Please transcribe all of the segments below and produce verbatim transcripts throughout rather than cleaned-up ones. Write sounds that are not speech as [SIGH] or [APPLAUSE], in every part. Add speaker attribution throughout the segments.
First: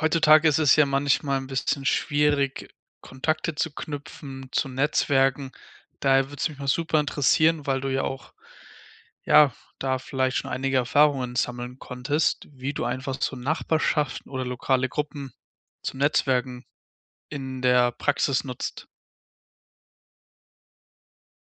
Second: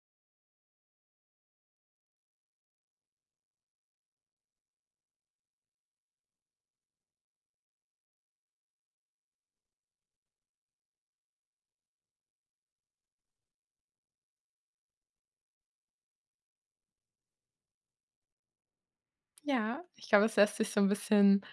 Speaker 1: Heutzutage ist es ja manchmal ein bisschen schwierig, Kontakte zu knüpfen, zu netzwerken. Daher würde es mich mal super interessieren, weil du ja auch, ja, da vielleicht schon einige Erfahrungen sammeln konntest, wie du einfach so Nachbarschaften oder lokale Gruppen zum Netzwerken in der Praxis nutzt.
Speaker 2: Ja, ich glaube, es lässt sich so ein bisschen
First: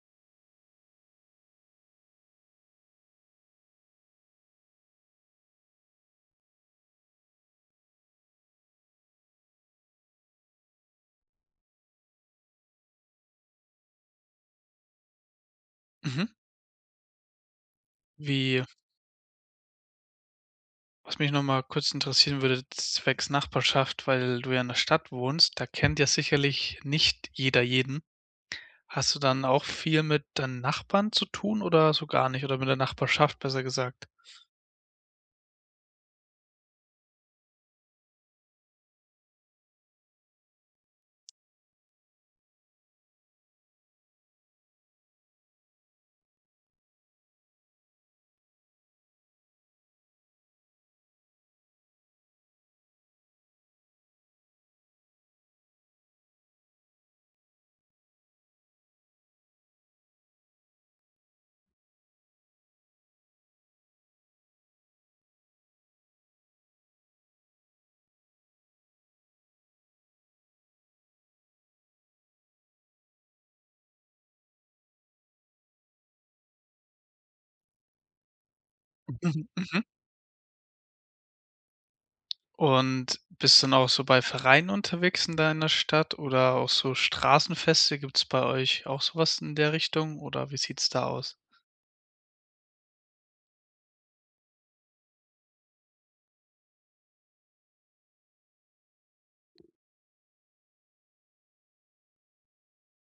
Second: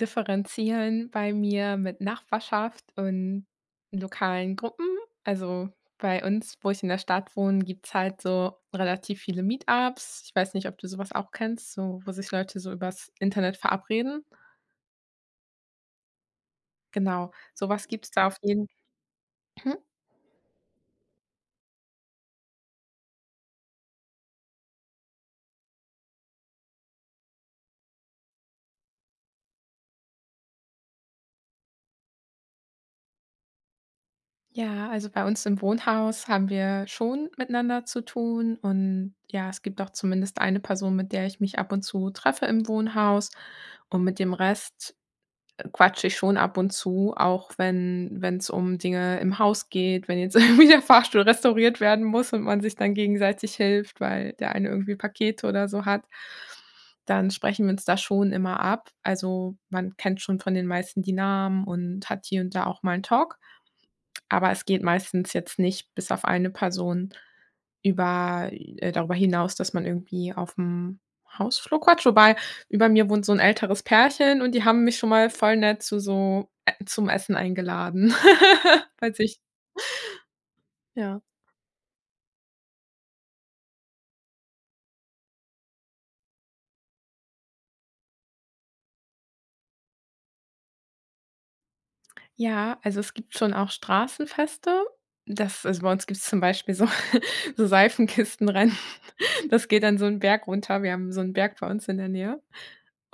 Speaker 2: differenzieren bei mir mit Nachbarschaft und lokalen Gruppen. Also, bei uns, wo ich in der Stadt wohne, gibt's halt so relativ viele Meetups. Ich weiß nicht, ob du sowas auch kennst, so wo sich Leute so übers Internet verabreden?
Speaker 1: Mhm.
Speaker 2: Genau, sowas, was gibt's da auf
Speaker 1: Wie
Speaker 2: jeden.
Speaker 1: Was mich noch mal kurz interessieren würde, zwecks Nachbarschaft: Weil du ja in der Stadt wohnst, da kennt ja sicherlich nicht jeder jeden. Hast du dann auch viel mit deinen Nachbarn zu tun oder so gar nicht, oder mit der Nachbarschaft besser gesagt?
Speaker 2: Ja, also bei uns im Wohnhaus haben wir schon miteinander zu tun und ja, es gibt auch zumindest eine Person, mit der ich mich ab und zu treffe im Wohnhaus, und mit dem Rest äh, quatsche ich schon ab und zu, auch wenn wenn es um Dinge im Haus geht, wenn jetzt [LAUGHS] irgendwie der Fahrstuhl restauriert werden muss und man sich dann gegenseitig hilft, weil der eine irgendwie Pakete oder so hat, dann sprechen wir uns da schon immer ab. Also, man kennt schon von den meisten die Namen und hat hier und da auch mal 'n Talk. Aber es geht meistens jetzt nicht bis auf eine Person über äh, darüber hinaus, dass man irgendwie aufm Hausflur quatscht. Wobei über mir wohnt so 'n älteres Pärchen und die haben mich schon mal voll nett zu so e zum Essen eingeladen, [LAUGHS] falls ich,
Speaker 1: Mhm, mhm.
Speaker 2: ja.
Speaker 1: Und bist du dann auch so bei Vereinen unterwegs in deiner Stadt, oder auch so Straßenfeste? Gibt's bei euch auch sowas in der Richtung, oder wie sieht's da aus?
Speaker 2: Ja, also, es gibt schon auch Straßenfeste. Das also, bei uns gibt's zum Beispiel so [LAUGHS] so Seifenkistenrennen. Das geht dann so 'n Berg runter. Wir haben so 'n Berg bei uns in der Nähe.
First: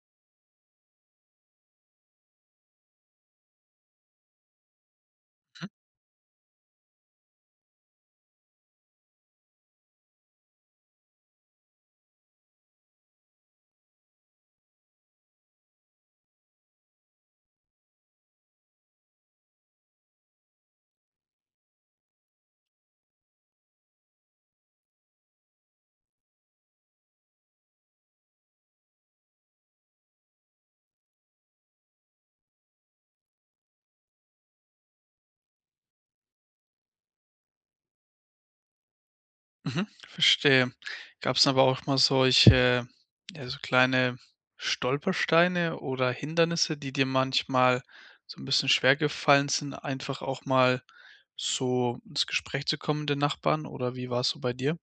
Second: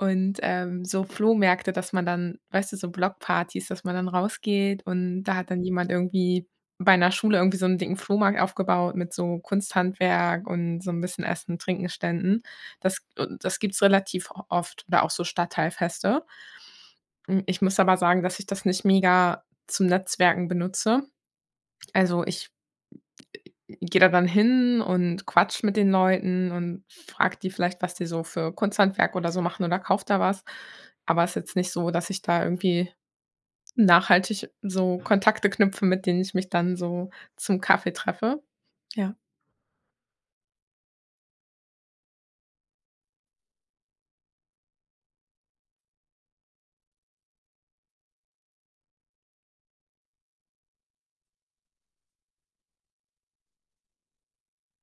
Speaker 2: Und, ähm, so Flohmärkte, dass man dann, weißt du, so Blockpartys, dass man dann rausgeht und da hat dann jemand irgendwie bei einer Schule irgendwie so einen dicken Flohmarkt aufgebaut mit so Kunsthandwerk und so ein bisschen Essen-, Trinken Ständen. Das und das gibt's relativ o oft, oder auch so Stadtteilfeste. Hm, ich muss aber sagen, dass ich das nicht mega zum Netzwerken benutze. Also, ich Geht er dann hin und quatscht mit den Leuten und fragt die vielleicht, was die so für Kunsthandwerk oder so machen oder kauft da was. Aber es ist jetzt nicht so, dass ich da irgendwie nachhaltig so Kontakte knüpfe, mit denen ich mich dann so zum Kaffee treffe. Ja.
Speaker 1: Mhm, verstehe. Gab's denn aber auch mal solche, ja, so kleine Stolpersteine oder Hindernisse, die dir manchmal so ein bisschen schwer gefallen sind, einfach auch mal so ins Gespräch zu kommen mit den Nachbarn, oder wie war es so bei dir?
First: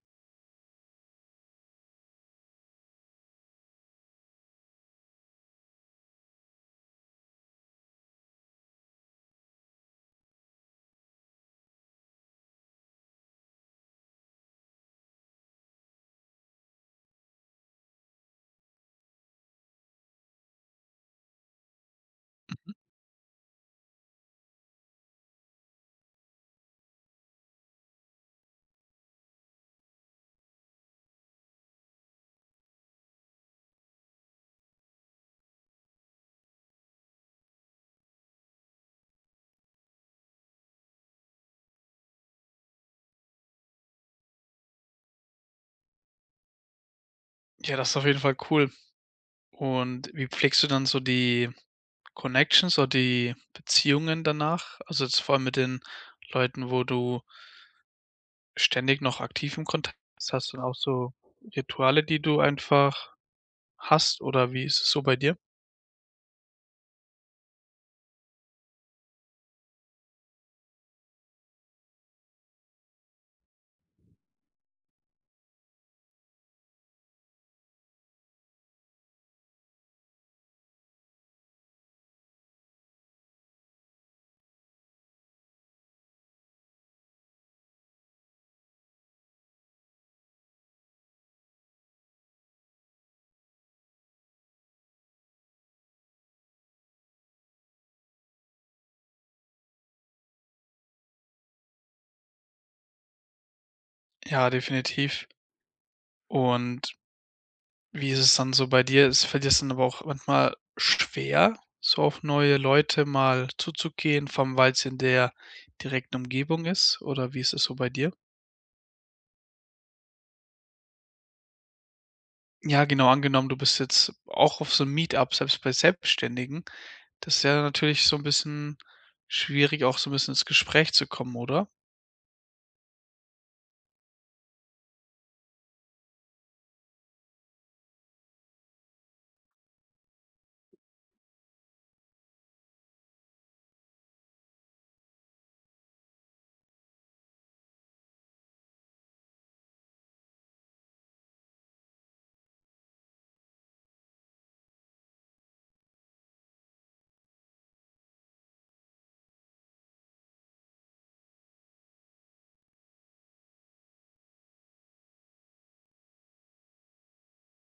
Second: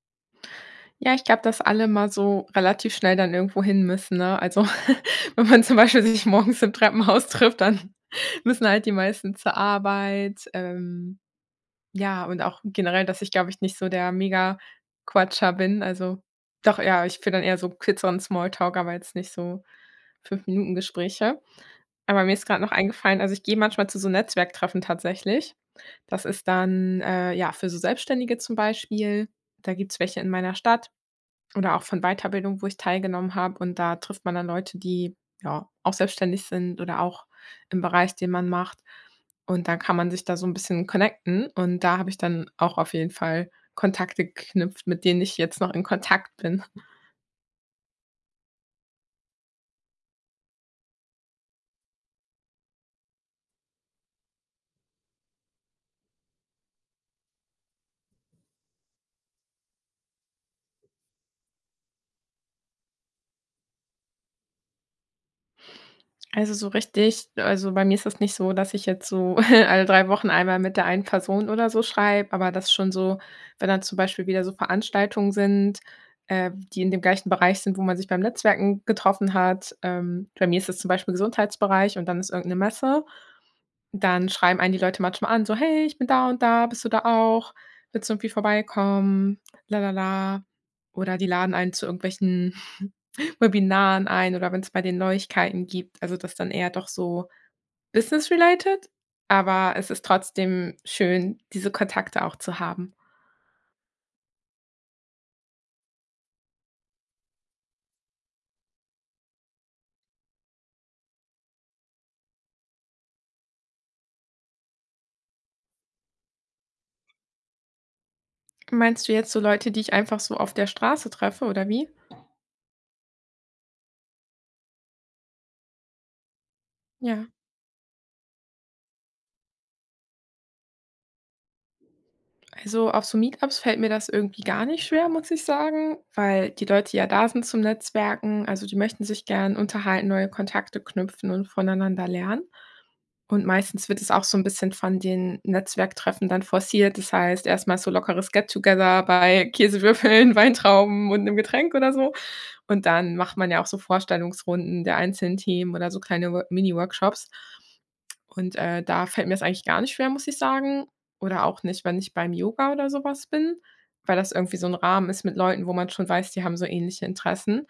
Speaker 2: Ja, ich glaube, dass alle mal so relativ schnell dann irgendwo hin müssen, ne? Also, [LAUGHS] wenn man zum Beispiel sich morgens im Treppenhaus trifft, dann [LAUGHS] müssen halt die meisten zur Arbeit, ähm Ja, und auch generell, dass ich, glaube ich, nicht so der Mega-Quatscher bin. Also doch, ja, ich führe dann eher so kürzeren Smalltalk, aber jetzt nicht so fünf -Minuten-Gespräche. Aber mir ist gerade noch eingefallen, also ich gehe manchmal zu so Netzwerktreffen tatsächlich. Das ist dann, äh, ja, für so Selbstständige zum Beispiel. Da gibt's welche in meiner Stadt. Oder auch von Weiterbildung, wo ich teilgenommen habe, und da trifft man dann Leute, die, ja, auch selbstständig sind oder auch im Bereich, den man macht, und dann kann man sich da so ein bisschen connecten, und da habe ich dann auch auf jeden Fall Kontakte geknüpft, mit denen ich jetzt noch in Kontakt bin.
Speaker 1: Ja, das ist auf jeden Fall cool. Und wie pflegst du dann so die Connections oder die Beziehungen danach? Also jetzt vor allem mit den Leuten, wo du ständig noch aktiv im Kontakt bist, hast du dann auch so Rituale, die du einfach hast, oder wie ist es so bei dir?
Speaker 2: Also, so richtig also, bei mir ist das nicht so, dass ich jetzt so [LAUGHS] alle drei Wochen einmal mit der einen Person oder so schreibe, aber das schon so, wenn dann zum Beispiel wieder so Veranstaltungen sind, äh, die in dem gleichen Bereich sind, wo man sich beim Netzwerken getroffen hat. Ähm, bei mir ist das zum Beispiel Gesundheitsbereich, und dann ist irgendeine Messe. Dann schreiben einen die Leute manchmal an, so: „Hey, ich bin da und da, bist du da auch? Willst du irgendwie vorbeikommen? Lalala.“ Oder die laden einen zu irgendwelchen [LAUGHS] Webinaren ein, oder wenn es bei den Neuigkeiten gibt. Also, das dann eher doch so business related, aber es ist trotzdem schön, diese Kontakte auch zu haben.
Speaker 1: Ja, definitiv. Und Wie ist es dann so bei dir? Ist Fällt dir das dann aber auch manchmal schwer, so auf neue Leute mal zuzugehen, vor allem weil's in der direkten Umgebung ist, oder wie ist es so bei dir?
Speaker 2: Meinst du jetzt so Leute, die ich einfach so auf der Straße treffe, oder wie?
Speaker 1: Ja, genau, angenommen, du bist jetzt auch auf so 'n meet selbst bei Selbstständigen,
Speaker 2: Ja.
Speaker 1: das ist ja natürlich so 'n bisschen schwierig, auch so 'n bisschen ins Gespräch zu kommen, oder?
Speaker 2: Also auf so Meetups fällt mir das irgendwie gar nicht schwer, muss ich sagen, weil die Leute ja da sind zum Netzwerken. Also die möchten sich gern unterhalten, neue Kontakte knüpfen und voneinander lernen. Und meistens wird es auch so ein bisschen von den Netzwerktreffen dann forciert. Das heißt, erstmal so lockeres Get Together bei Käsewürfeln, [LAUGHS] Weintrauben und einem Getränk oder so. Und dann macht man ja auch so Vorstellungsrunden der einzelnen Themen oder so kleine Wor Mini-Workshops. Und, äh, da fällt mir es eigentlich gar nicht schwer, muss ich sagen. Oder auch nicht, wenn ich beim Yoga oder sowas bin, weil das irgendwie so ein Rahmen ist mit Leuten, wo man schon weiß, die haben so ähnliche Interessen.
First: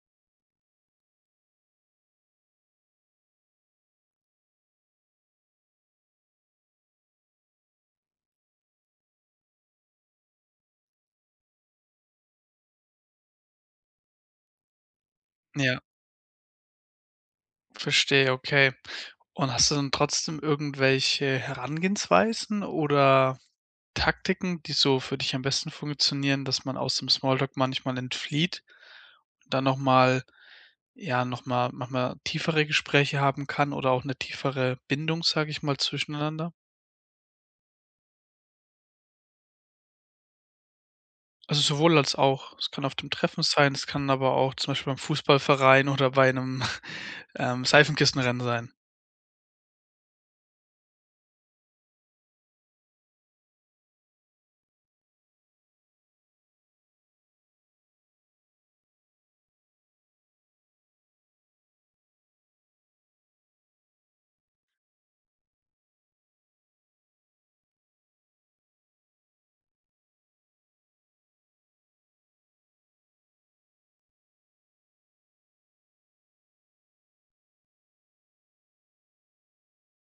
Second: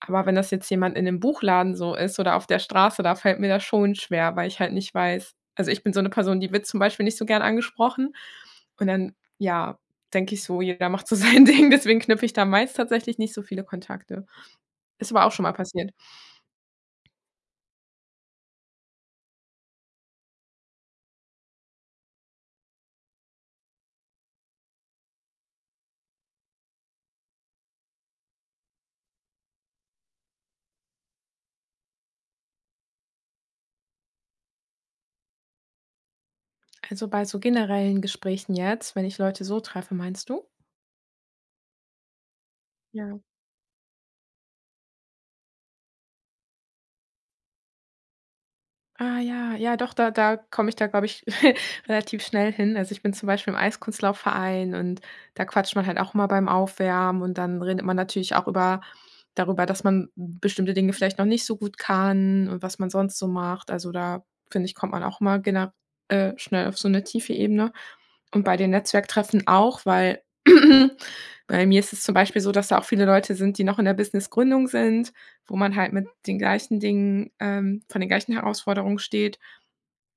Speaker 2: Aber wenn das jetzt jemand in 'nem Buchladen so ist oder auf der Straße, da fällt mir das schon schwer, weil ich halt nicht weiß, also, ich bin so eine Person, die wird zum Beispiel nicht so gern angesprochen. Und dann, ja, denke ich so, jeder macht so [LAUGHS] sein Ding, deswegen knüpfe ich da meist tatsächlich nicht so viele Kontakte. Ist aber auch schon mal
Speaker 1: Ja.
Speaker 2: passiert.
Speaker 1: Verstehe, okay. Und hast du dann trotzdem irgendwelche Herangehensweisen oder Taktiken, die so für dich am besten funktionieren, dass man aus dem Smalltalk manchmal entflieht und dann nochmal, ja, nochmal manchmal tiefere Gespräche haben kann oder auch eine tiefere Bindung, sage ich mal, zwischeneinander?
Speaker 2: Also, bei so generellen Gesprächen jetzt, wenn ich Leute so treffe, meinst du?
Speaker 1: Also, sowohl als auch. Es kann auf dem
Speaker 2: Ja.
Speaker 1: Treffen sein, es kann aber auch zum Beispiel beim Fußballverein oder bei einem [LAUGHS] ähm, Seifenkistenrennen sein.
Speaker 2: Ah ja, ja doch, da da komme ich da, glaube ich, [LAUGHS] relativ schnell hin. Also, ich bin zum Beispiel im Eiskunstlaufverein, und da quatscht man halt auch mal beim Aufwärmen, und dann redet man natürlich auch über darüber, dass man bestimmte Dinge vielleicht noch nicht so gut kann und was man sonst so macht. Also, da finde ich, kommt man auch mal gena äh, schnell auf so eine tiefe Ebene. Und bei den Netzwerktreffen auch, weil [CLEARS THROAT] bei mir ist es zum Beispiel so, dass da auch viele Leute sind, die noch in der Businessgründung sind, wo man halt mit den gleichen Dingen ähm, vor den gleichen Herausforderungen steht,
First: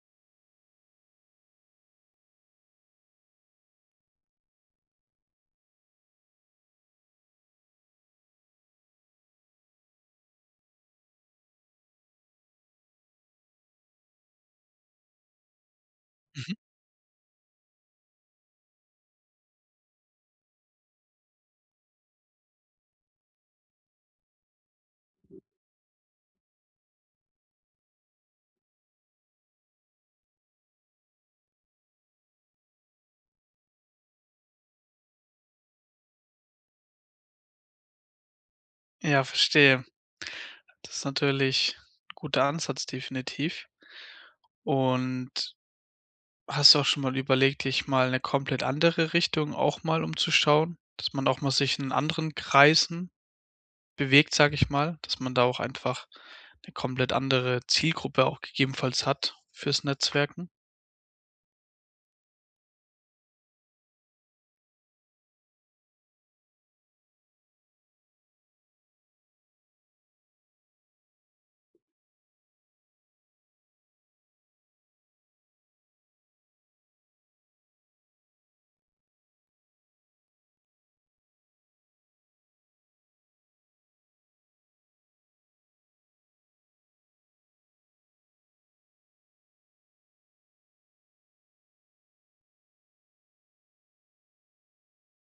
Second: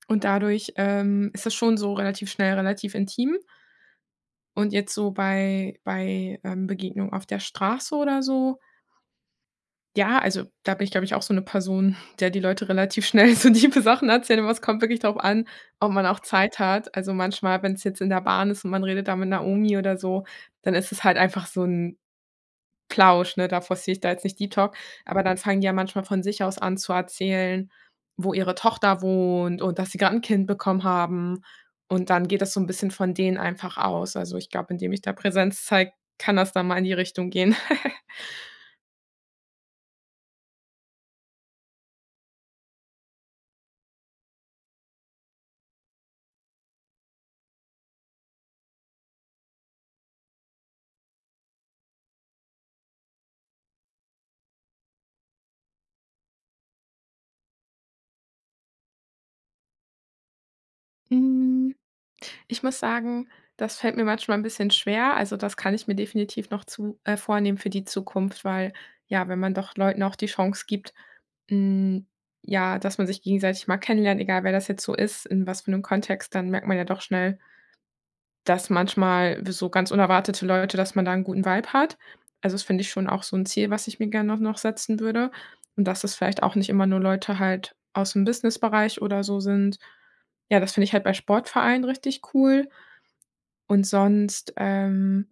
Speaker 2: und dadurch, ähm, ist das schon so relativ schnell relativ intim. Und jetzt so bei bei, ähm, Begegnungen auf der Straße oder so, ja, also da bin ich, glaube ich, auch so eine Person, [LAUGHS] der die Leute relativ schnell so tiefe Sachen erzählen, aber es kommt wirklich darauf an, ob man auch
Speaker 1: Mhm.
Speaker 2: Zeit hat. Also manchmal, wenn es jetzt in der Bahn ist und man redet da mit Naomi oder so, dann ist es halt einfach so 'n Plausch, ne? Da forciere ich da jetzt nicht Deep Talk, aber dann fangen die ja manchmal von sich aus an zu erzählen, wo ihre Tochter wohnt und dass sie grad 'n Kind bekommen haben. Und dann geht das so 'n bisschen von denen einfach aus. Also, ich glaube, indem ich da Präsenz zeige, kann das dann mal in die Richtung gehen. [LAUGHS]
Speaker 1: Ja, verstehe. Das ist natürlich 'n guter Ansatz, definitiv. Und hast du auch schon mal überlegt, dich mal eine komplett andere Richtung auch mal umzuschauen, dass man auch mal sich in anderen Kreisen bewegt, sage ich mal, dass man da auch einfach eine komplett andere Zielgruppe auch gegebenenfalls hat fürs Netzwerken?
Speaker 2: Hm. Ich muss sagen, das fällt mir manchmal ein bisschen schwer. Also, das kann ich mir definitiv noch zu äh, vornehmen für die Zukunft, weil, ja, wenn man doch Leuten auch die Chance gibt, hm, ja, dass man sich gegenseitig mal kennenlernt, egal wer das jetzt so ist, in was für einem Kontext, dann merkt man ja doch schnell, dass manchmal so ganz unerwartete Leute, dass man da einen guten Vibe hat. Also, das finde ich schon auch so ein Ziel, was ich mir gerne noch noch setzen würde, und dass es vielleicht auch nicht immer nur Leute halt aus dem Businessbereich oder so sind. Ja, das finde ich halt bei Sportvereinen richtig cool. Und sonst, ähm,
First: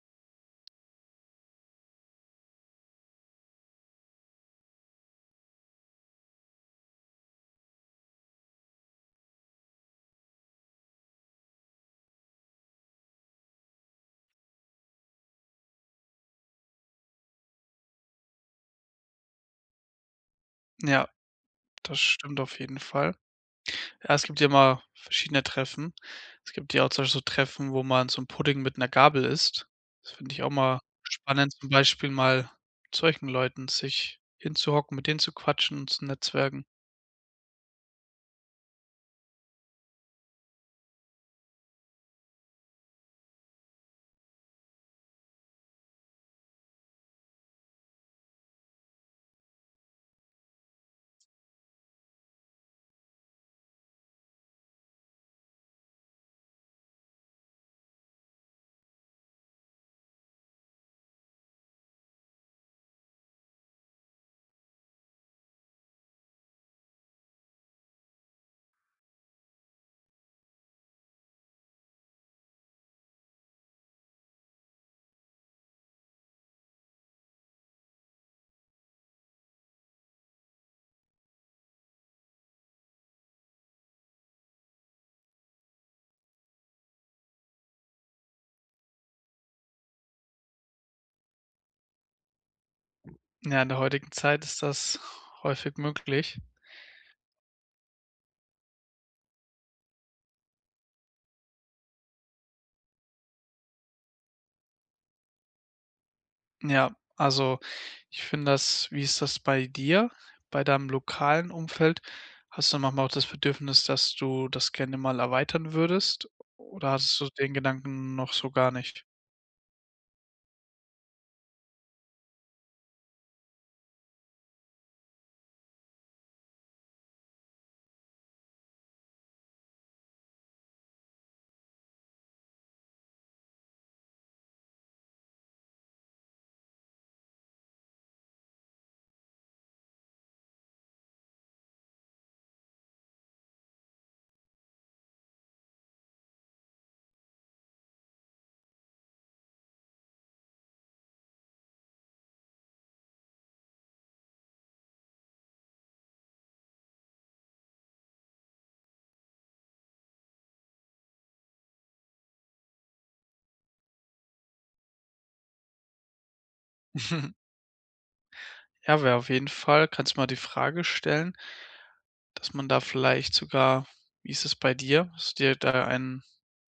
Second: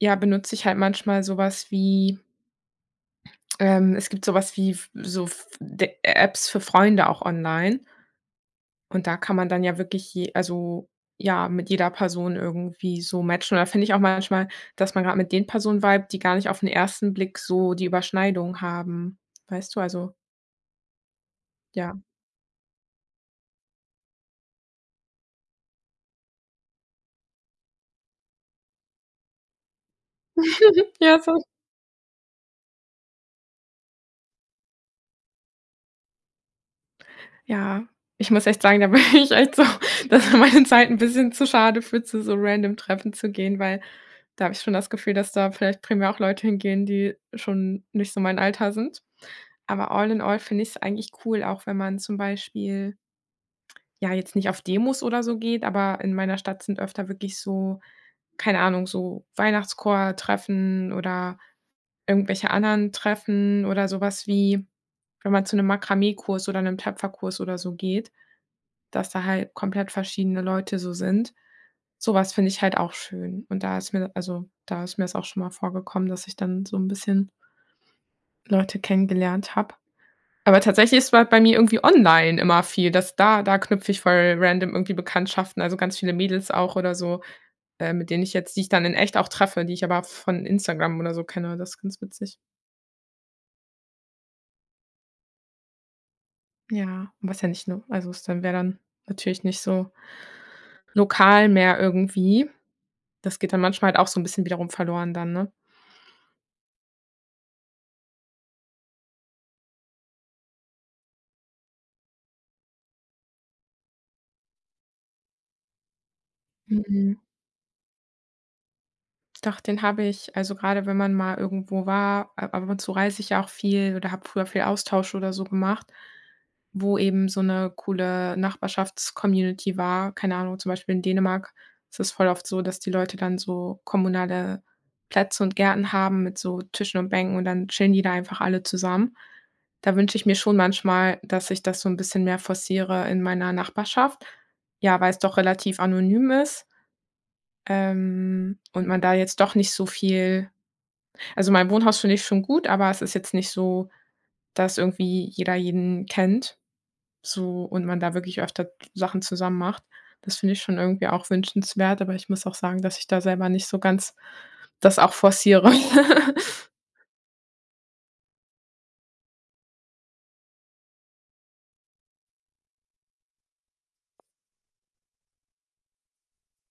Speaker 2: ja, benutze ich halt manchmal sowas wie ähm, es gibt sowas wie f so f de Apps für Freunde auch online. Und da kann man dann ja wirklich je also, ja, mit jeder Person irgendwie so matchen. Und da finde ich auch manchmal, dass man gerade mit den Personen vibet, die gar nicht auf den ersten Blick so die Überschneidung haben. Weißt du? Also,
Speaker 1: Ja,
Speaker 2: ja.
Speaker 1: das stimmt auf jeden Fall. Ja, es gibt ja immer verschiedene Treffen. Es gibt ja auch zum Beispiel so Treffen, wo man so 'n Pudding mit 'ner Gabel isst. Das finde ich auch mal
Speaker 2: Ja, so
Speaker 1: spannend, zum Beispiel mal mit solchen Leuten sich hinzuhocken, mit denen zu quatschen und zu netzwerken.
Speaker 2: ja. Ich muss echt sagen, da bin [LAUGHS] ich echt so, dass mir meine Zeit ein bisschen zu schade für, zu so random Treffen zu gehen, weil. Da habe ich schon das Gefühl, dass da vielleicht primär auch Leute hingehen, die schon nicht so mein Alter sind. Aber all in all finde ich's eigentlich cool, auch wenn man zum Beispiel, ja, jetzt nicht auf Demos oder so geht, aber in meiner Stadt sind öfter wirklich so, keine Ahnung, so Weihnachtschor-Treffen oder irgendwelche anderen Treffen oder so was wie, wenn man zu 'nem Makramee-Kurs oder 'nem Töpferkurs oder so geht. Dass da halt komplett verschiedene Leute so sind. sowas finde ich halt auch schön. Und da ist mir also, da ist mir es auch schon mal vorgekommen, dass ich dann so ein bisschen Leute kennengelernt habe. Aber tatsächlich ist bei bei mir irgendwie online immer viel, dass da da knüpfe ich voll random irgendwie Bekanntschaften, also ganz viele Mädels auch oder so, äh, mit denen ich jetzt, die ich dann in echt auch treffe, die ich aber von Instagram oder so kenne. Das ist ganz witzig.
Speaker 1: Ja, in der heutigen Zeit ist das häufig möglich.
Speaker 2: Ja, was ja nicht nur, also es dann wäre dann natürlich nicht so lokal mehr irgendwie. Das geht dann manchmal halt auch so ein bisschen wiederum verloren dann, ne?
Speaker 1: Ja, also, ich finde das, wie ist das bei dir, bei deinem lokalen Umfeld? Hast du manchmal auch das Bedürfnis, dass du das gerne mal erweitern würdest, oder
Speaker 2: Mhm.
Speaker 1: hattest du den Gedanken noch so gar nicht?
Speaker 2: Doch, den habe ich. Also, gerade wenn man mal irgendwo war, ab ab und zu reise ich ja auch viel oder habe früher viel Austausch oder so gemacht, wo eben so 'ne coole Nachbarschafts-Community war. Keine Ahnung, zum Beispiel in Dänemark ist es voll oft so, dass die Leute dann so kommunale Plätze und Gärten haben mit so Tischen und Bänken, und dann chillen die da einfach alle zusammen. Da wünsche ich mir schon manchmal, dass ich das so 'n bisschen mehr forciere in meiner Nachbarschaft, ja, weil's doch relativ anonym ist. Ähm, und man da jetzt doch nicht so viel, also, mein Wohnhaus finde ich schon gut, aber es ist jetzt nicht so, dass irgendwie jeder jeden kennt, so, und man da wirklich öfter Sachen zusammen macht. Das finde ich schon irgendwie auch wünschenswert, aber ich muss auch sagen, dass ich da selber nicht so ganz das auch forciere. [LAUGHS]
Speaker 1: [LAUGHS] Ja, wäre auf jeden Fall, kannst mal die Frage stellen, dass man da vielleicht sogar, wie ist es bei dir? Hast du dir da ein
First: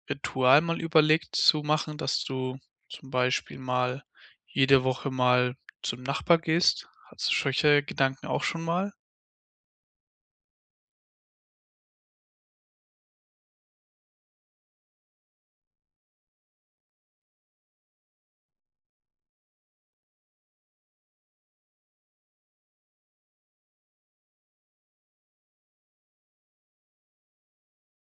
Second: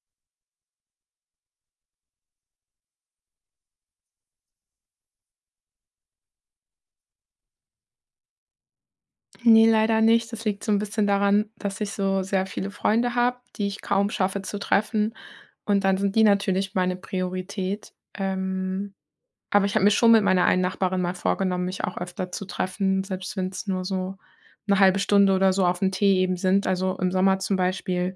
Speaker 1: Ritual mal überlegt zu machen, dass du zum Beispiel mal jede Woche mal zum Nachbar gehst? Hattest du solche Gedanken auch schon mal?
Speaker 2: Ne, leider nicht. Das liegt so 'n bisschen daran, dass ich so sehr viele Freunde habe, die ich kaum schaffe zu treffen, und dann sind die natürlich meine Priorität. Ähm Aber ich habe mir schon mit meiner einen Nachbarin mal vorgenommen, mich auch öfter zu treffen, selbst wenn es nur so eine halbe Stunde oder so auf 'n Tee eben sind. Also, im Sommer zum Beispiel,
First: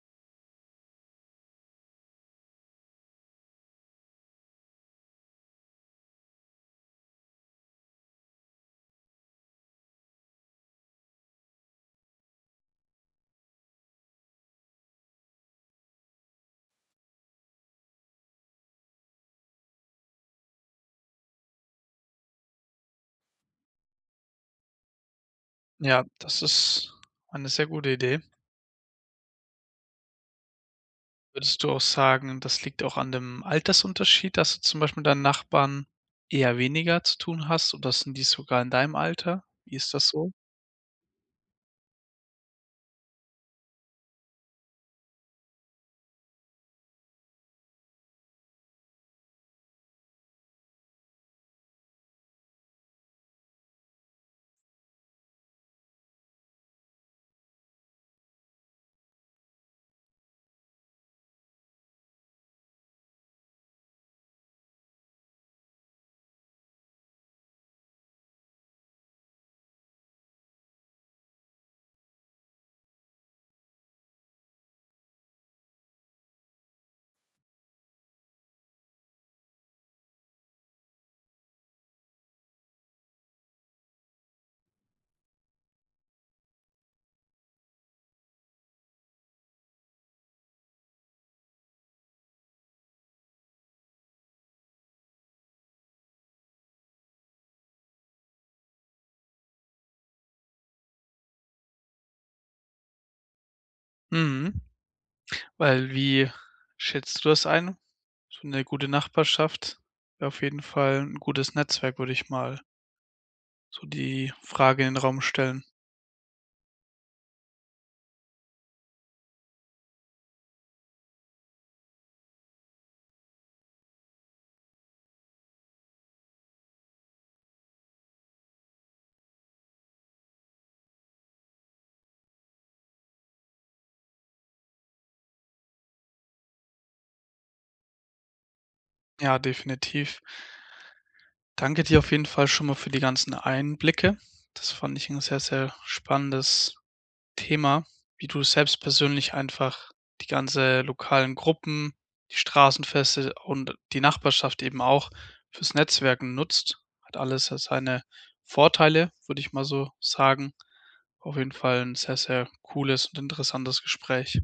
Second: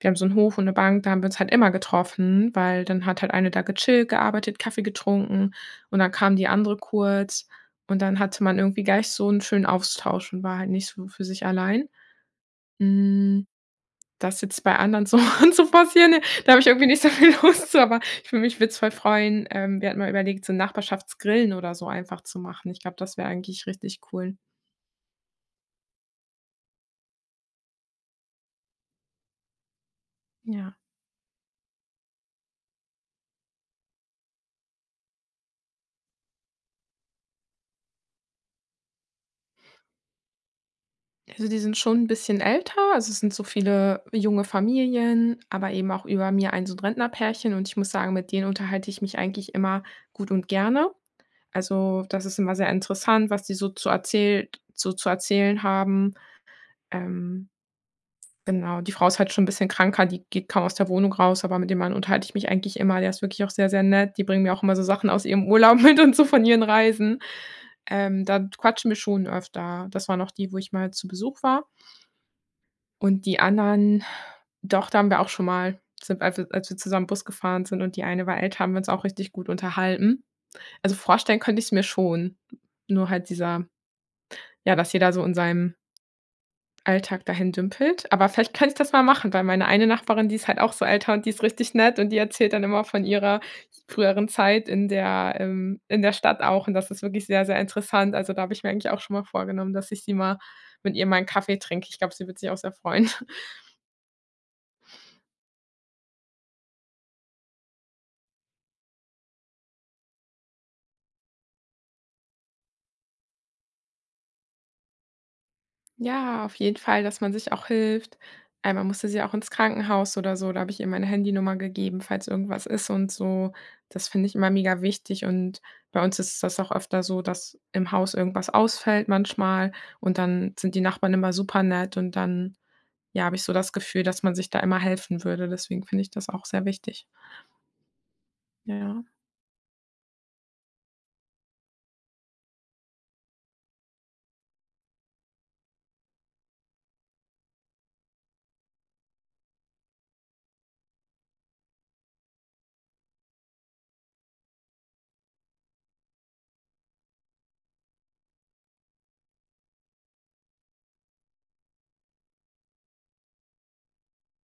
Speaker 2: wir haben so 'n Hof und 'ne Bank, da haben wir uns halt immer getroffen, weil dann hat halt eine da gechillt, gearbeitet, Kaffee getrunken und dann kam die andere kurz, und dann hatte man irgendwie gleich so 'n schönen Austausch und war halt nicht so für sich allein. Hm, das jetzt bei anderen so [LAUGHS] zu forcieren, ne, da habe ich irgendwie nicht so viel Lust zu, aber ich würde mich würde voll freuen. Ähm, wir hatten mal überlegt, so Nachbarschaftsgrillen oder so einfach zu machen. Ich glaube, das wäre eigentlich richtig cool.
Speaker 1: Ja, das ist eine sehr gute Idee.
Speaker 2: Ja.
Speaker 1: Würdest du auch sagen, das liegt auch an dem Altersunterschied, dass du zum Beispiel mit deinen Nachbarn eher weniger zu tun hast, oder sind die sogar in deinem Alter? Wie ist das so?
Speaker 2: Also, die sind schon ein bisschen älter, also, es sind so viele junge Familien, aber eben auch über mir ein so 'n Rentnerpärchen, und ich muss sagen, mit denen unterhalte ich mich eigentlich immer gut und gerne. Also, das ist immer sehr interessant, was die so zu erzählt so zu erzählen haben. Ähm Genau, die Frau ist halt schon ein bisschen kranker, die geht kaum aus der Wohnung raus, aber mit dem Mann unterhalte ich mich eigentlich immer. Der ist wirklich auch sehr, sehr nett. Die bringen mir auch immer so Sachen aus ihrem Urlaub [LAUGHS] mit und so von ihren Reisen. Ähm, da quatschen wir schon öfter. Das waren auch die, wo ich mal zu Besuch war. Und die anderen, doch, da haben wir auch schon mal, sind als wir als wir zusammen Bus gefahren sind und die eine war älter, haben wir uns auch richtig gut unterhalten. Also, vorstellen könnte ich's mir schon. Nur halt dieser, ja, dass jeder so in seinem Alltag dahin dümpelt. Aber vielleicht kann ich das mal machen, weil meine eine Nachbarin, die ist halt auch so älter und die ist richtig nett und die erzählt dann immer von ihrer früheren Zeit in der ähm, in der Stadt auch, und das ist wirklich sehr, sehr interessant. Also, da habe ich mir eigentlich auch schon mal vorgenommen, dass ich sie mal mit ihr mal 'n Kaffee trinke. Ich glaube, sie wird sich auch sehr freuen.
Speaker 1: Mhm. Weil, wie schätzt du das ein? So eine gute Nachbarschaft wäre auf jeden Fall ein gutes Netzwerk, würde ich mal so die Frage in den Raum stellen.
Speaker 2: Ja, auf jeden Fall, dass man sich auch hilft. Einmal musste sie auch ins Krankenhaus oder so, da habe ich ihr meine Handynummer gegeben, falls irgendwas ist und so. Das finde ich immer mega wichtig, und bei uns ist das auch öfter so, dass im Haus irgendwas ausfällt manchmal, und dann sind die Nachbarn immer super nett und dann, ja, habe ich so das Gefühl, dass man sich da immer helfen würde. Deswegen finde ich das auch sehr wichtig. Ja.
Speaker 1: Ja, definitiv. Danke dir auf jeden Fall schon mal für die ganzen Einblicke. Das fand ich ein sehr, sehr spannendes Thema, wie du selbst persönlich einfach die ganze lokalen Gruppen, die Straßenfeste und die Nachbarschaft eben auch fürs Netzwerken nutzt. Hat alles ja seine Vorteile, würde ich mal so sagen. Auf jeden Fall ein sehr, sehr cooles und interessantes Gespräch.